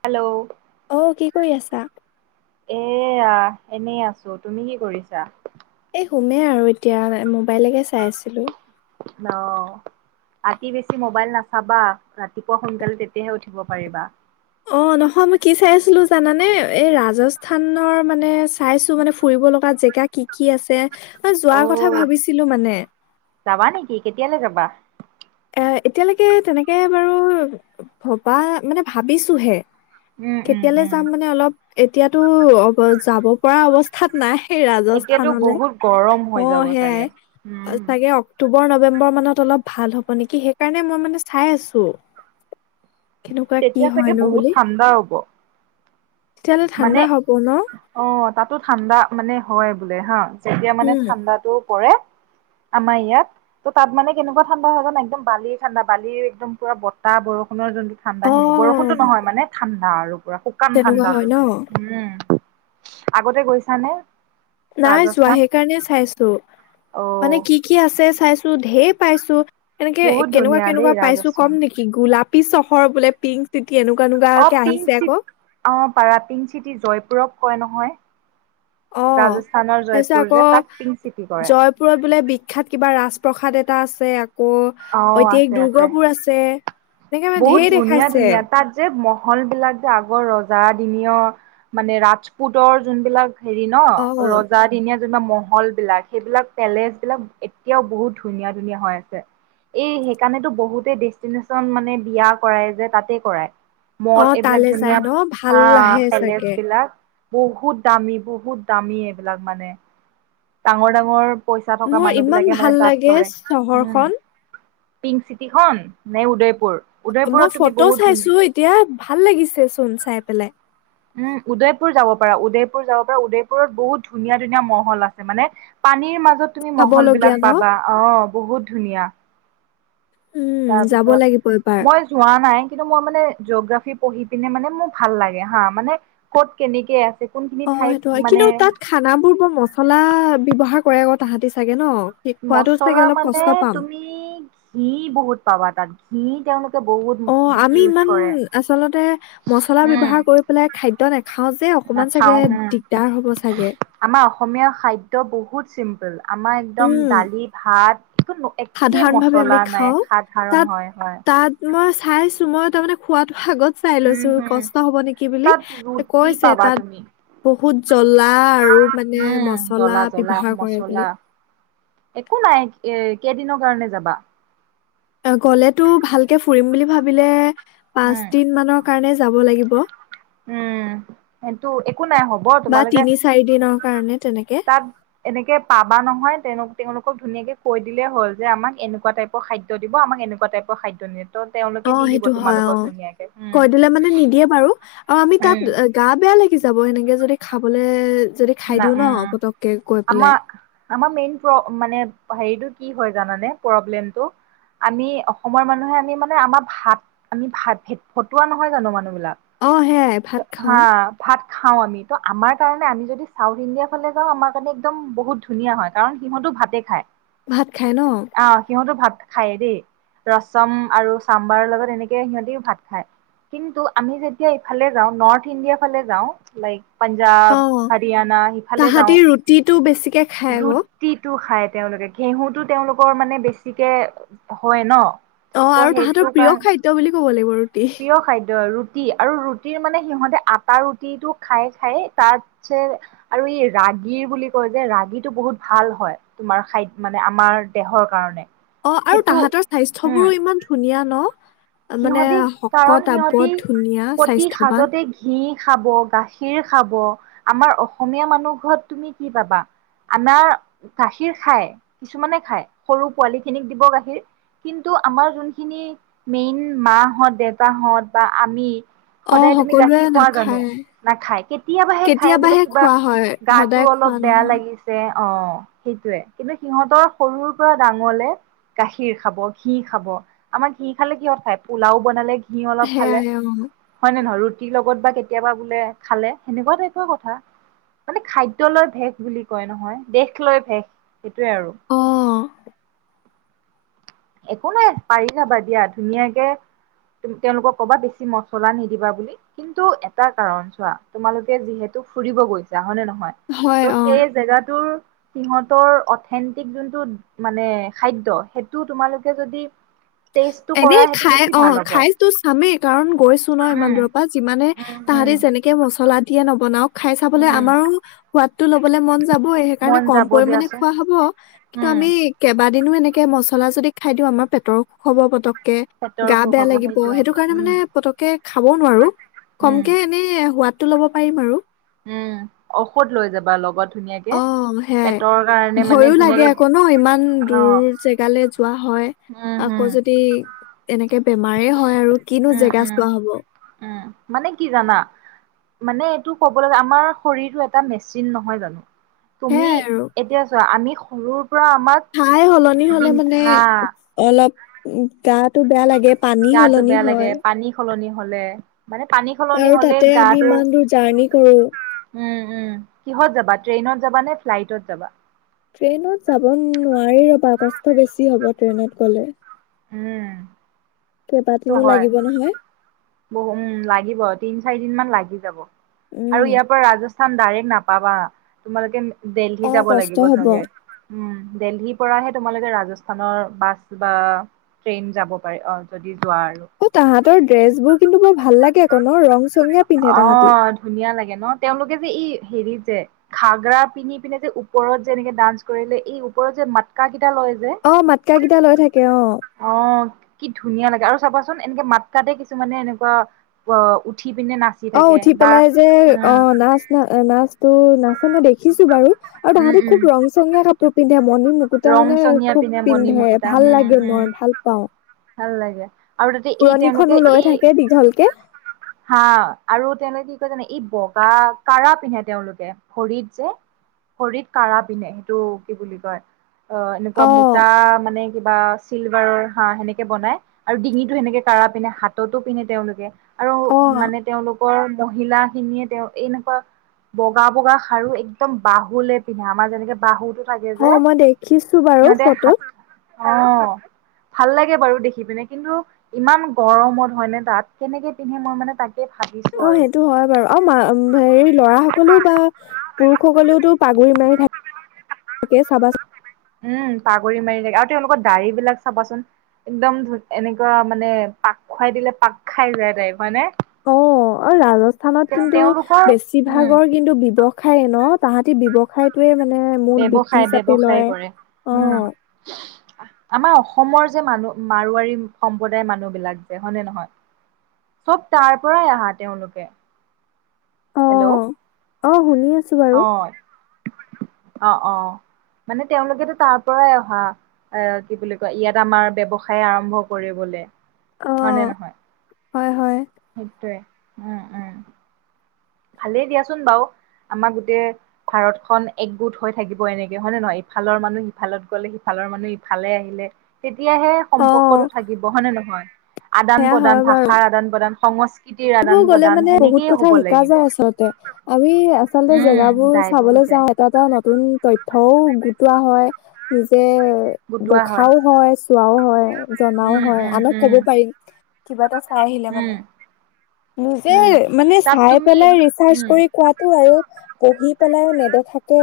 Hello অ কি কৰি আছা? এয়া এনেই আছো তুমি কি কৰিছা? এই সোমে আৰু এতিয়া মোবাইলকে চাই আছিলো। অ', ৰাতি বেছি মোবাইল নাচাবা, ৰাতিপুৱা সোনকালে তেতিয়াহে উঠিব পাৰিবা। অ' নহয় মই কি চাই আছিলো জানানে এই ৰাজস্থানৰ মানে চাইছো মানে ফুৰিব লগা জেগাত কি-কি আছে? অ যোৱাৰ কথা ভাবিছিলো মানে। যাবা নেকি কেতিয়ালৈ যাবা? এ' এতিয়ালৈকে তেনেকে বাৰু ভবা, মানে ভাবিছোহে। উম উম কেতিয়ালৈ উম যাম মানে অলপ এতিয়াতো অ' যাব পৰা অৱস্থাত নাই। সেই এতিয়াতো ৰাজস্থানলে। বহুত গৰম হৈ অ', যাব সেয়াই, চাগে উম। চাগে অক্টোব [unintelligible] নৱেম্বৰ মানত অলপ ভাল হ'ব। নিকি, সেইকাৰণে মই মানে চাই আছো। কেনেকুৱা কি তেতিয়া চাগে হয়নো বহুত বুলি ঠাণ্ডা হ'ব। তেতিয়াহ'লে মানে, ঠাণ্ডা হ'ব ন? অ', তাতো ঠাণ্ডা মানে হয় বোলে হা। যেতিয়া মানে উম। ঠাণ্ডাতো পৰে। আমাৰ ইয়াত। ত' তাত মানে কেনেকুৱা ঠাণ্ডা হয় জানা, একদম বালিৰ ঠাণ্ডা, বালিৰ একদম পুৰা বতাহ বৰষুণৰ যোনটো ঠাণ্ডা সেনেকুৱা, অ', বৰষুণটো নহয় মানে ঠাণ [unintelligible] আৰু। পুৰা শুকান তেনেকুৱা ঠাণ্ডা হয় ন? উম। আগতে গৈছা নে? নাই যোৱা সেইকাৰণে চাইছো। মানে অ' কি কি আছে চাইছো, ধেৰ পাইছো। এনেকে বহুত কেনেকুৱা ধুনীয়া দেই কেনেকুৱা পাইছো কম ৰাজস্থান নেকি, গোলাপ [unintelligible] চহৰ বোলে পিংক চিট অ', পিংক চিট, অ', পাৰা পিংক চিটি জয়পুৰক কয় ন হয়। অ', তাৰ পিছত আকৌ, তাক পিংক চিটি কৰে জয়পুৰত বোলে বিখ্যাত কিবা ৰাজপ্ৰসাদ এটা [unintelligible] আছে। অ [unintelligible] ঐতিহাহিক আছে দুৰ্গবোৰ আছে। এনেকে মানে বহুত ঢেৰ ধুনীয়া দেখাইছে। ধুনীয়া। তাত যে মহ মহল বিলাক যে আগৰ ৰজা দিনীয়, মানে ৰাজপুতৰ যোনবিলাক হেৰি ন', অ', ৰজাদিনীয়া যেনিবা মহ হল বিলাক, সেইবিলাক পেলেচ বিলাক এতিয়াও বহুত ধুনীয়া ধুনীয়া হৈ আছে। এই সেইকাৰণেতো বহুতে ডেষ্টিনেচন মানে বিয়া কৰাই যে, তাতে কৰাই। মল, অ', এইবিলাক তালে যায় ধুনীয়া, ন ভাল হা, আহে পেলেচ চাগে। বিলাক বহুত দামী, বহুত দামী এইবিলাক মানে ডাঙৰ ডাঙৰ পইচা থকা মোৰ মানুহ ইমান বিলাকে মানে ভাল তাত লাগে, কৰে উম চহৰখন। পিংক চিটিখন নে উদয়প মই ফটো চাইছো এতিয়া, ভাল লাগিছে চোন চাই পেলাই। উম উদয়পুৰ যাব পাৰা, উদয়পুৰ যাব পাৰা, উদয়পুৰত বহুত ধুনীয়া ধুনীয়া মহল আছে মানে, পানীৰ মাজ জয় তুমি খাব মহল লগীয়া বিলাক ন? পাবা। অ' বহুত ধুনীয়া উম, তাৰ যাব পিছত, লাগিব এবাৰ। মই যোৱা নাই কিন্তু মই মানে জিঅ'গ্ৰাফি পঢ়ি পিনে মানে মোৰ ভাল লাগে হাঁ, মানে ক'ত কেনেকে আছে কোনখিনি অ' ঠাইত সেইটো হয়, মানে কিন্তু তাত খানা বোৰ বৰ মছলা ব্যৱহাৰ কৰে আকৌ তাহাঁতি চাগে ন? কি খোৱাতো চাগে মচলা অলপ মানে কষ্ট পাম। তুমি ঘিঁ বহুত পাবা তাত। ঘিঁ তেওঁলোক অ' আমি ইমান আচলতে মছলা ব্যৱহাৰ কৰি পেলাই খাদ্য নে নাখাওঁ হু, চাগে। আমাৰ অসমীয়া খাদ্য বহুত চিম্ আমাৰ একদম উম, দালি, ভাত একো একে সাধাৰণ ভাৱে আমি মচলা নাই, খাওঁ সাধাৰণ হয়, হয়। খাইছোঁ, মই তাৰ মানে খোৱাতো আগত চাই উম লৈছো হম কষ্ট হব নেকি বুলি, তাত ৰুটি কৈছে পাবা তাত তুমি বহু ভূত জ জলা আৰু মানে উম মচলা জ্বলা জ্বলা ব্যৱহাৰ কৰে বুলি। মছলা একো নাই এ কেইদিনৰ কাৰণে যাবা? অ' গ'লেতো ভালকে ফুৰিম বুলি ভাবিলে পাঁচ উম দিন মানৰ কাৰণে যাব লাগিব। উম, সেইটো একো নাই হ'ব বা তোমালোকে তিনি চাৰি দিনৰ কাৰণে, তেনেকে। তাত এনেকে পাবা নহয়, তেওঁ তেওঁলোকক ধুনীয়াকে কৈ দিলেই হ'ল, যে আমাক এনেকুৱা টাইপৰ খাদ্য দিব, আমাক এনেকুৱা টাইপৰ খাদ্য নিদ অ' সেইটো হয়, অ'। উম কৈ দিলে মানে নিদিয়ে বাৰু অ, আমি তাত উম গা বেয়া লাগি যা- ব, এনেকে যদি খাবলে যদি খাই না দিও ন উম। পতককে গৈ আমা, পেলাই আমাৰ মেইন প্ৰ, মানে হেৰিতোট কি হয় জানানে প্ৰব্লেমটো? আমি অসমৰ মানুহে আমি মানে আমাৰ ভাত, আমি ভাত ভিত, ভটোৱা নহয় জানোঁ মানুহ- অহ, সেয়াই ভাত খাওঁ। ভাত খাওঁ আমি। ত আমাৰ কাৰণে আমি যদি চাউথ ইণ্ডিয়াৰ ফালে যাওঁ আমাৰ কাৰণে একদম বহুত ধুনীয়া হয়, কাৰণ সিহঁতেও ভাতে খায়। ভাত খায় ন? আহ সিহঁতো খায় দেই, ৰচম আৰু চাম্বাৰৰ লগত এনেকে সিহঁতিও ভাত খায়। কিন্তু আমি যেতিয়া ইফালে যাওঁ নৰ্থ ইণ্ডিয়া ফালে যাওঁ, লাইক- পঞ্জাৱ, অ হাৰ- তাহাঁতি ৰুটিটো বেছিকে খাই ও। অ খাই তেওঁলোকে। ঘেঁহুতো তেওঁলোকৰ মানে বেছিকে হয় ন। অহ, ত' আৰু তাহাঁতৰ সেইটো প্ৰিয় কাৰণ খাদ্য বুলি ক'ব লাগিব ৰুটি। প্ৰিয় খাদ্য ৰুটি, আৰু ৰুটিৰ মানে সিহঁতে আটাৰ ৰুটিটো খায়, খায়। তাত- চে আৰু ই ৰাগী বুলি কয় যে, ৰাগীটো বহুত ভাল হয়। তোমাৰ খাইদ মানে আমাৰ দেহৰ কাৰণে। অহ, আৰু সেইটো তাহাঁতৰ উম স্বাস্থ্যবোৰো ইমান ধুনীয়া। ন? মানে সিহঁতি, কাৰণ শকত আৱত সিহতি ধুনীয়া প্ৰতি স্বাস্থ্যৱান সাজতে ঘিউ খাব গাখীৰ- খাব। আমাৰ অসমীয়া মানুহ ঘৰত তুমি কি পাবা? আমাৰ গাখীৰ খাই, কিছুমানে খাই। সৰু পোৱালি খিনিক দিব গাখীৰ। কিন্তু আমাৰ যোনখিনি- মেইন মা-হঁত, দেতা-হঁত বা আমি। অ সদায় তুমি সকলোৱে গাখীৰ খোৱা জানোঁ? নাখায় নাখায়, কেতিয়াবাহে খাই। বোলোঁ কেতিয়াবাহে কিবা, খোৱা হয় গাটো সদায় অলপ খোৱা বেয়া নহয় লাগিছে। অ সেইটোৱে। কিন্তু সিহঁতৰ সৰুৰ পৰা ডাঙৰলে গাখীৰ খাব, ঘিউ খাব, আমাৰ ঘিউ- খালে কিয় খায়? পোলাও বনালে- ঘিউ অলপ খালে। সেয়াই অ হয় নে নহয়? ৰু- ৰুটীৰ লগত বা কেতিয়াবা বোলে খালে, সেনেকুৱা টাইপৰ কথা। মানে 'খাদ্যয় লৈ ভেষ' বুলি কয় নহয়, 'দেশ লৈ ভেষ'। সেইটোৱে আৰু। অ একো নাই, পাৰি যাবা দিয়া। ধুনীয়াকে তুম তেওঁলোকক ক'বা- বেছি মছলা নিদিবা বুলি। কিন্তু এটা কাৰণ চোৱা, তোমালোকে যিহেতু ফুৰিব গৈছা, হয়নে নহ- হয়? ত সেই জেগাটোৰ- সিহঁতৰ অথেন্তিক যোনটো মানে খাদ্য, সেই- টো তোমালোকে যদি- এনে কৰা সেইটো খাই বেছি অহ, ভাল হ'ব খাইটো চামেই, কাৰণ গৈছোঁ ন ইমান উম, দূৰৰ পৰা। যিমানে উম, তাহাঁতি উম, যেনেকে মছলা- দিয়ে নবনাওক। খাই চাবলে উম, আমাৰো সোৱাদটো লবলে মন যাবই, সেইকাৰণে মন কম যাব পৰিমণে দিয়াচোন। খোৱা হ'ব। কিন্তু উম, আমি কেবাত- দিনো এনেকে মছলা যদি খাই দিওঁ, আমাৰ পেটৰ- হ'ব পতক- কে। পেটৰ গা অসুখ বেয়া হ'ব লাগিব। সেইটোৱে। সেইটো কাৰণে উম, মানে পতককে- খাবও নোৱাৰোঁ। উম, কমকে এনেই হোৱাত টো ল'ব পাৰিম আৰু। উম, ঔষধ লৈ যাবা লগত। ধুনীয়াকে। অ, সেয়াই। পেটৰ কাৰণে মানে ভয়ো লাগে ধুনীয়াকে আকৌ ন ইমান দূৰ অ', জেগালৈ যোৱা হয় উম, আকৌ হম, যদি এনেকে বেমাৰে হয় আৰু কিনো উম, জেগা উম, চোৱা হ'ব। উম, মানে কি জানা মানে এইটো ক'ব আমাৰ শৰীৰটো এটা মেচিন নহয় জানো। তুমি সেয়াই আৰু এতিয়া চোৱা আমি সৰুৰ পৰা আমাক ঠাই সলনি হলে মানে অলপ [unintelligible] গাটো বেয়া লাগে। পানী গাটো সলনি বেয়া লাগে হয় পানী সলনি হ'লে মানে পানী সলনি আৰু হ'লে তাতে আমি গাটো ইমান দূৰ জাৰ্নী কৰো। উম উম, কিহত যাবা ট্ৰেইনত যাবা নে, ফ্লাইটত যাবা? ট্ৰেইনত যাব নোৱাৰি ৰবা কষ্ট বেছি হ'ব ট্ৰেইনত গ'লে। উম। কেইবাদিনো লাগিব নহয়। বহো উম, লাগিব তিন চাৰি দিন মান লাগি যাব। আৰু উম ইয়াৰ পৰা ৰাজাস ডাইৰেক নাপাবা তোমালোকে দিল্লি অ যাব কষ্ট লাগিব হব চাগে, উম। দিল্লী পৰাহে তোমালোকে ৰাজস্থানৰ বাছ বা ট্ৰেইন যাব পাৰে অ, যদি যোৱা আৰু অঁ, তাহঁতৰ ড্ৰেছবোৰ কিন্তু বৰ ভাল লাগে আকৌ ন ৰং চঙীয়া পিন্ধে তাহাঁতি অঁ, ধুনীয়া লাগে ন তেওঁলোকে যে ই হেৰি যে ঘাগৰা পিন্ধি পিনে যে ওপৰত যে এনেকে ডান্স কৰিলে এই ওপৰত যে মাতকা অঁ, মাতকা ঘিটা লৈ থাকে অঁ। অ, কি ধুনীয়া লাগে আৰু চাবাচোন এনেকে মাতকাতে কিছুমানে এনেকুৱা অ, উঠি পিনে নাচি অঁ', থাকে উঠি বা পেলাই যে অ, উম, নাচ না নাচোটো নাচে মই দেখিছো বাৰু, আৰু উম, তাহাঁতি উম, খুব ৰং চঙীয়া কাপোৰ [unintelligible] মণি মুকুটা ৰং মানে চঙীয়া খুব পিনে মণি পিন্ধে মুকুতা হম, ভাল লাগে হম, মই ভাল পাওঁ। ভাল লাগে। আৰু তাতে এই পুৰণিখনো তেওঁলোকে লৈ এই, থাকে দীঘলকে হা আৰু তেওঁলোকে [unintelligible] জানা এই বগা ক়াৰা পিন্ধে তেওঁলোকে ভৰিত যে ভৰিত ক়াৰা পিন্ধে সেইটো কি বুলি কয় অঁ, এনেকুৱা অ মোটা মানে কিবা চিলভাৰৰ হাঁহ সেনেকে বনাই, আৰু ডিঙিতটো সেনেকে ক়াৰা পিন্ধে, হাততো পিন্ধে তেওঁলোকে। আৰু অ মানে তেওঁলোক অঁ মহিলা খিনিয়ে তেওঁ এনেকুৱা বগা বগা খাৰু একদম বাহুলে পিন্ধে। আমাৰ যেনেকে বাহুটোত লাগে যে খিছো বাৰু সিহঁতে ফটোত হাত অ' ভাল লাগে বাৰু দেখি পিনে কিন্তু ইমান গৰমত হয় নে তাত কেনেকে পিন্ধে মই মানে তাকে ভাবিছো অ' আৰু সেইটো হয় বাৰু আৰু মা হেৰি লৰা সকলেও বা পুৰুষসকলেওতো পাগুৰি মাৰি থাকে চাবাচোন উম পাগুৰি মাৰি আৰু তেওঁলোকৰ দা়ৰি বিলাক চাবাচোন একদম এনেকুৱা মানে পাক খুৱাই দিলে পাক খাই যায়। টাইপ হয় নে? অ' ৰাজস্থানত কিন্তু তেওঁলোকৰ উম বেছিভাগৰ কিন্তু ব্যৱস সায় ন তাহাঁতি ব্যৱসায়টোৱে মা ব্যৱসায় ব্যৱসায় কৰে অ উ'ম। আমাৰ অস অসমৰ যে মানুহ মাৰুৱাৰী সম্প্ৰদায়ৰ মানুহবিলাক যে হয়নে নহয় চব তাৰ পৰাই আহা তেওঁলোকে। হেল্ল' অ' অ' শুনি আছো। বাৰু অ'। অ' অ' মানে তেওঁলোকেতো তাৰ পৰাই অহা এ কি বুলি কয় ইয়াত আমাৰ ব্যৱসায় আৰম্ভ কৰিবলে। হয় নে অ', নহয়? হয় -হয়। সেইটোৱে উ'ম, উ'ম। ভালেই দিয়াচোন বাৰো আমাৰ গোটেই ভাৰতখন একগোট হৈ থাকিব এনেকে হয়নে নহয়। ইফালৰ মানুহ সিফালত গলে সিফালৰ মানুহ ইফালে আহিলে তেতিয়াহে অ', সম্পৰ্কতটো থাকিব হয় নে নহয়। আদান সেয়া হয় প্ৰদান বাৰু ভাষাৰ আদান প্ৰদান সং স্কৃতিৰ এইবোৰ আদান গ'লে প্ৰদান মানে বহুত সেনেকেইয়ে কথা হ'ব শিকা লাগিব। যায় আচলতে আমি আচলতে উম জেগাবোৰ যায় বহুত চাবলৈ যায় যাওঁ। এটা এটা নতুন তথ থ্যও গোটোৱা হয় নিজে দেখাওঁ হয়। চোৱাও হয় জনাওঁ উম হয় উম আনক উম ক'ব পাৰিম। কিবা এটা চাই আহিলে উম মানে। নিজে উম মানে তাত চাই তুমি পেলাই ৰিচাৰ্চ উম কৰি কোৱাটো আৰু পঢ়ি পেলাই নেদেখাকে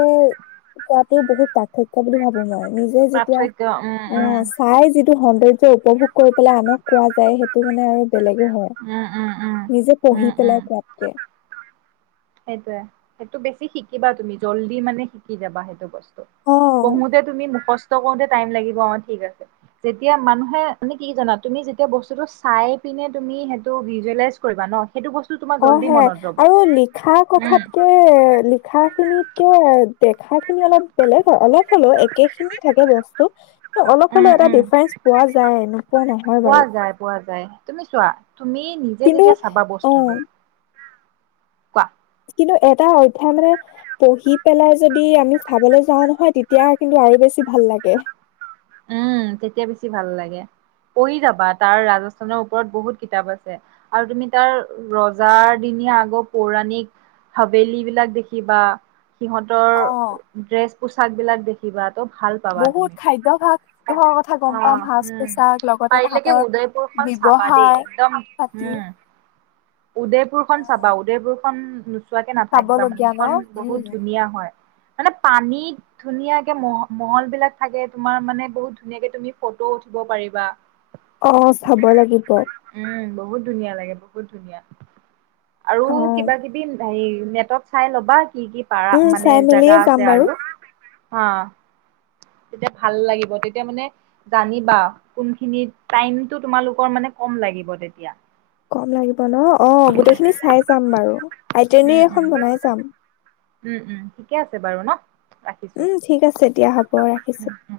কোৱাটো বহুত পাৰ্থক্য বুলি ভাবো মই। নিজে যেতিয়া পাৰ্থক্য উম উম অ' চাই যেতিয়া সৌন্দৰ্য উপভোগ কৰি পেলাই আনক কোৱা যায়। সেইটো মানে আৰু বেলেগে হয়। উম উম উম নিজে পঢ়ি পেলাই কোঁৱাতকে। সেইটোৱে, সেইটো বেছি শিকিবা তুমি জল্দি মানে শিকি যাবা, সেইটো বস অ পঢ়োতে তুমি মুখস স্থ কৰোতে টাইম লাগিব অঁ ঠিক আছে যেতিয়া মানুহে মানে কি জানা তুমি যেতিয়া বস্তুটো চাই পিনে তুমি সেইটো ভিজুৱেলাইজ কৰিবা ন। সেইটো বস্তু তোমাৰ অ' জল্দি সেয়াই, মনত ৰ'ব। আৰু লিখা উম কথাতকে লিখা খা খিনিতকে দেখা খিনি অলপ বেলেগ হয়। অলপ হ'লেও একে খিনিয়ে থাকে বস্তু অলপ উম হ'লেও এটা উম ডিফাৰেঞ্চ পোৱা যায়, নোপোৱা নহয় পোৱা বাৰু। যায় পোৱা যায় তুমি চোৱা তুমি নিজে কিন্তু যেতিয়া চাবা অ বস্তুটো কোৱা। কিন্তু এটা অধ্যায় মানে পঢ়ি পেলাই যদি আমি চাবলৈ যাওঁ নহয় তেতিয়া কিন্তু আৰু বেছি ভাল লাগে। উম তেতিয়া বেছি ভাল লাগে, পঢ়ি যাবা তাৰ ৰাজস্থানৰ ওপৰত বহুত কিতাপ আছে। আৰু তুমি তাৰ ৰজাৰ দিনীয়া আগৰ পৌৰাণিক হাবেলী বিলাক দেখিবা সিহঁতৰ অ ড্ৰেছ পোছাক বিলাক দেখি কিবা বহুত খাদ্যাভাস ঘৰৰ কথা গম পাম, অ'। সাজ উম, পোছাক, লগতে পাৰিলেকে তাহাঁতৰ উদয়পুৰখন চাবা দেই ব্যৱহাৰ, পাতি উদেয়পুৰখন চাবা, উদেয়পুৰ [unintelligible] চোৱাকে নাথাকিবা মানে, চাবলগীয়া ন সেইখন বহুত উম। ধুনীয়া হয়। মানে পানীত ধুনীয়াকে মহ, মহল বিলাক থাকে তোমাৰ মানে বহুত ধুনীয়াকে তুমি ফটো উঠিব পাৰিবা। অ', চাব লাগিব। উম বহুত ধুনীয়া লাগে, বহুত ধুনীয়া আৰু কিবা কিবি হেৰি নেটত চাই ল'বা। কি, কি পাৰা উম মানে, চাই জেগা মেলিয়ে যাম আছে বাৰু আৰু হা, তেতিয়া ভাল লাগিব তেত তেতিয়া মানে জানিবা, কোনখিনি টাইমটো তোমালোকৰ মানে কম লাগিব তেতিয়া। কম লাগি ব, ন' অ', গোটেই খিনি চাই যাম বাৰু, উম আইটিনিএয়েৰ উম এখন বনাই যাম। উম, উম ঠিকে আছে বাৰু ন? ৰাখিছো উম, ঠিক আছে দিয়া হ'ব উম ৰাখিছোঁ। উম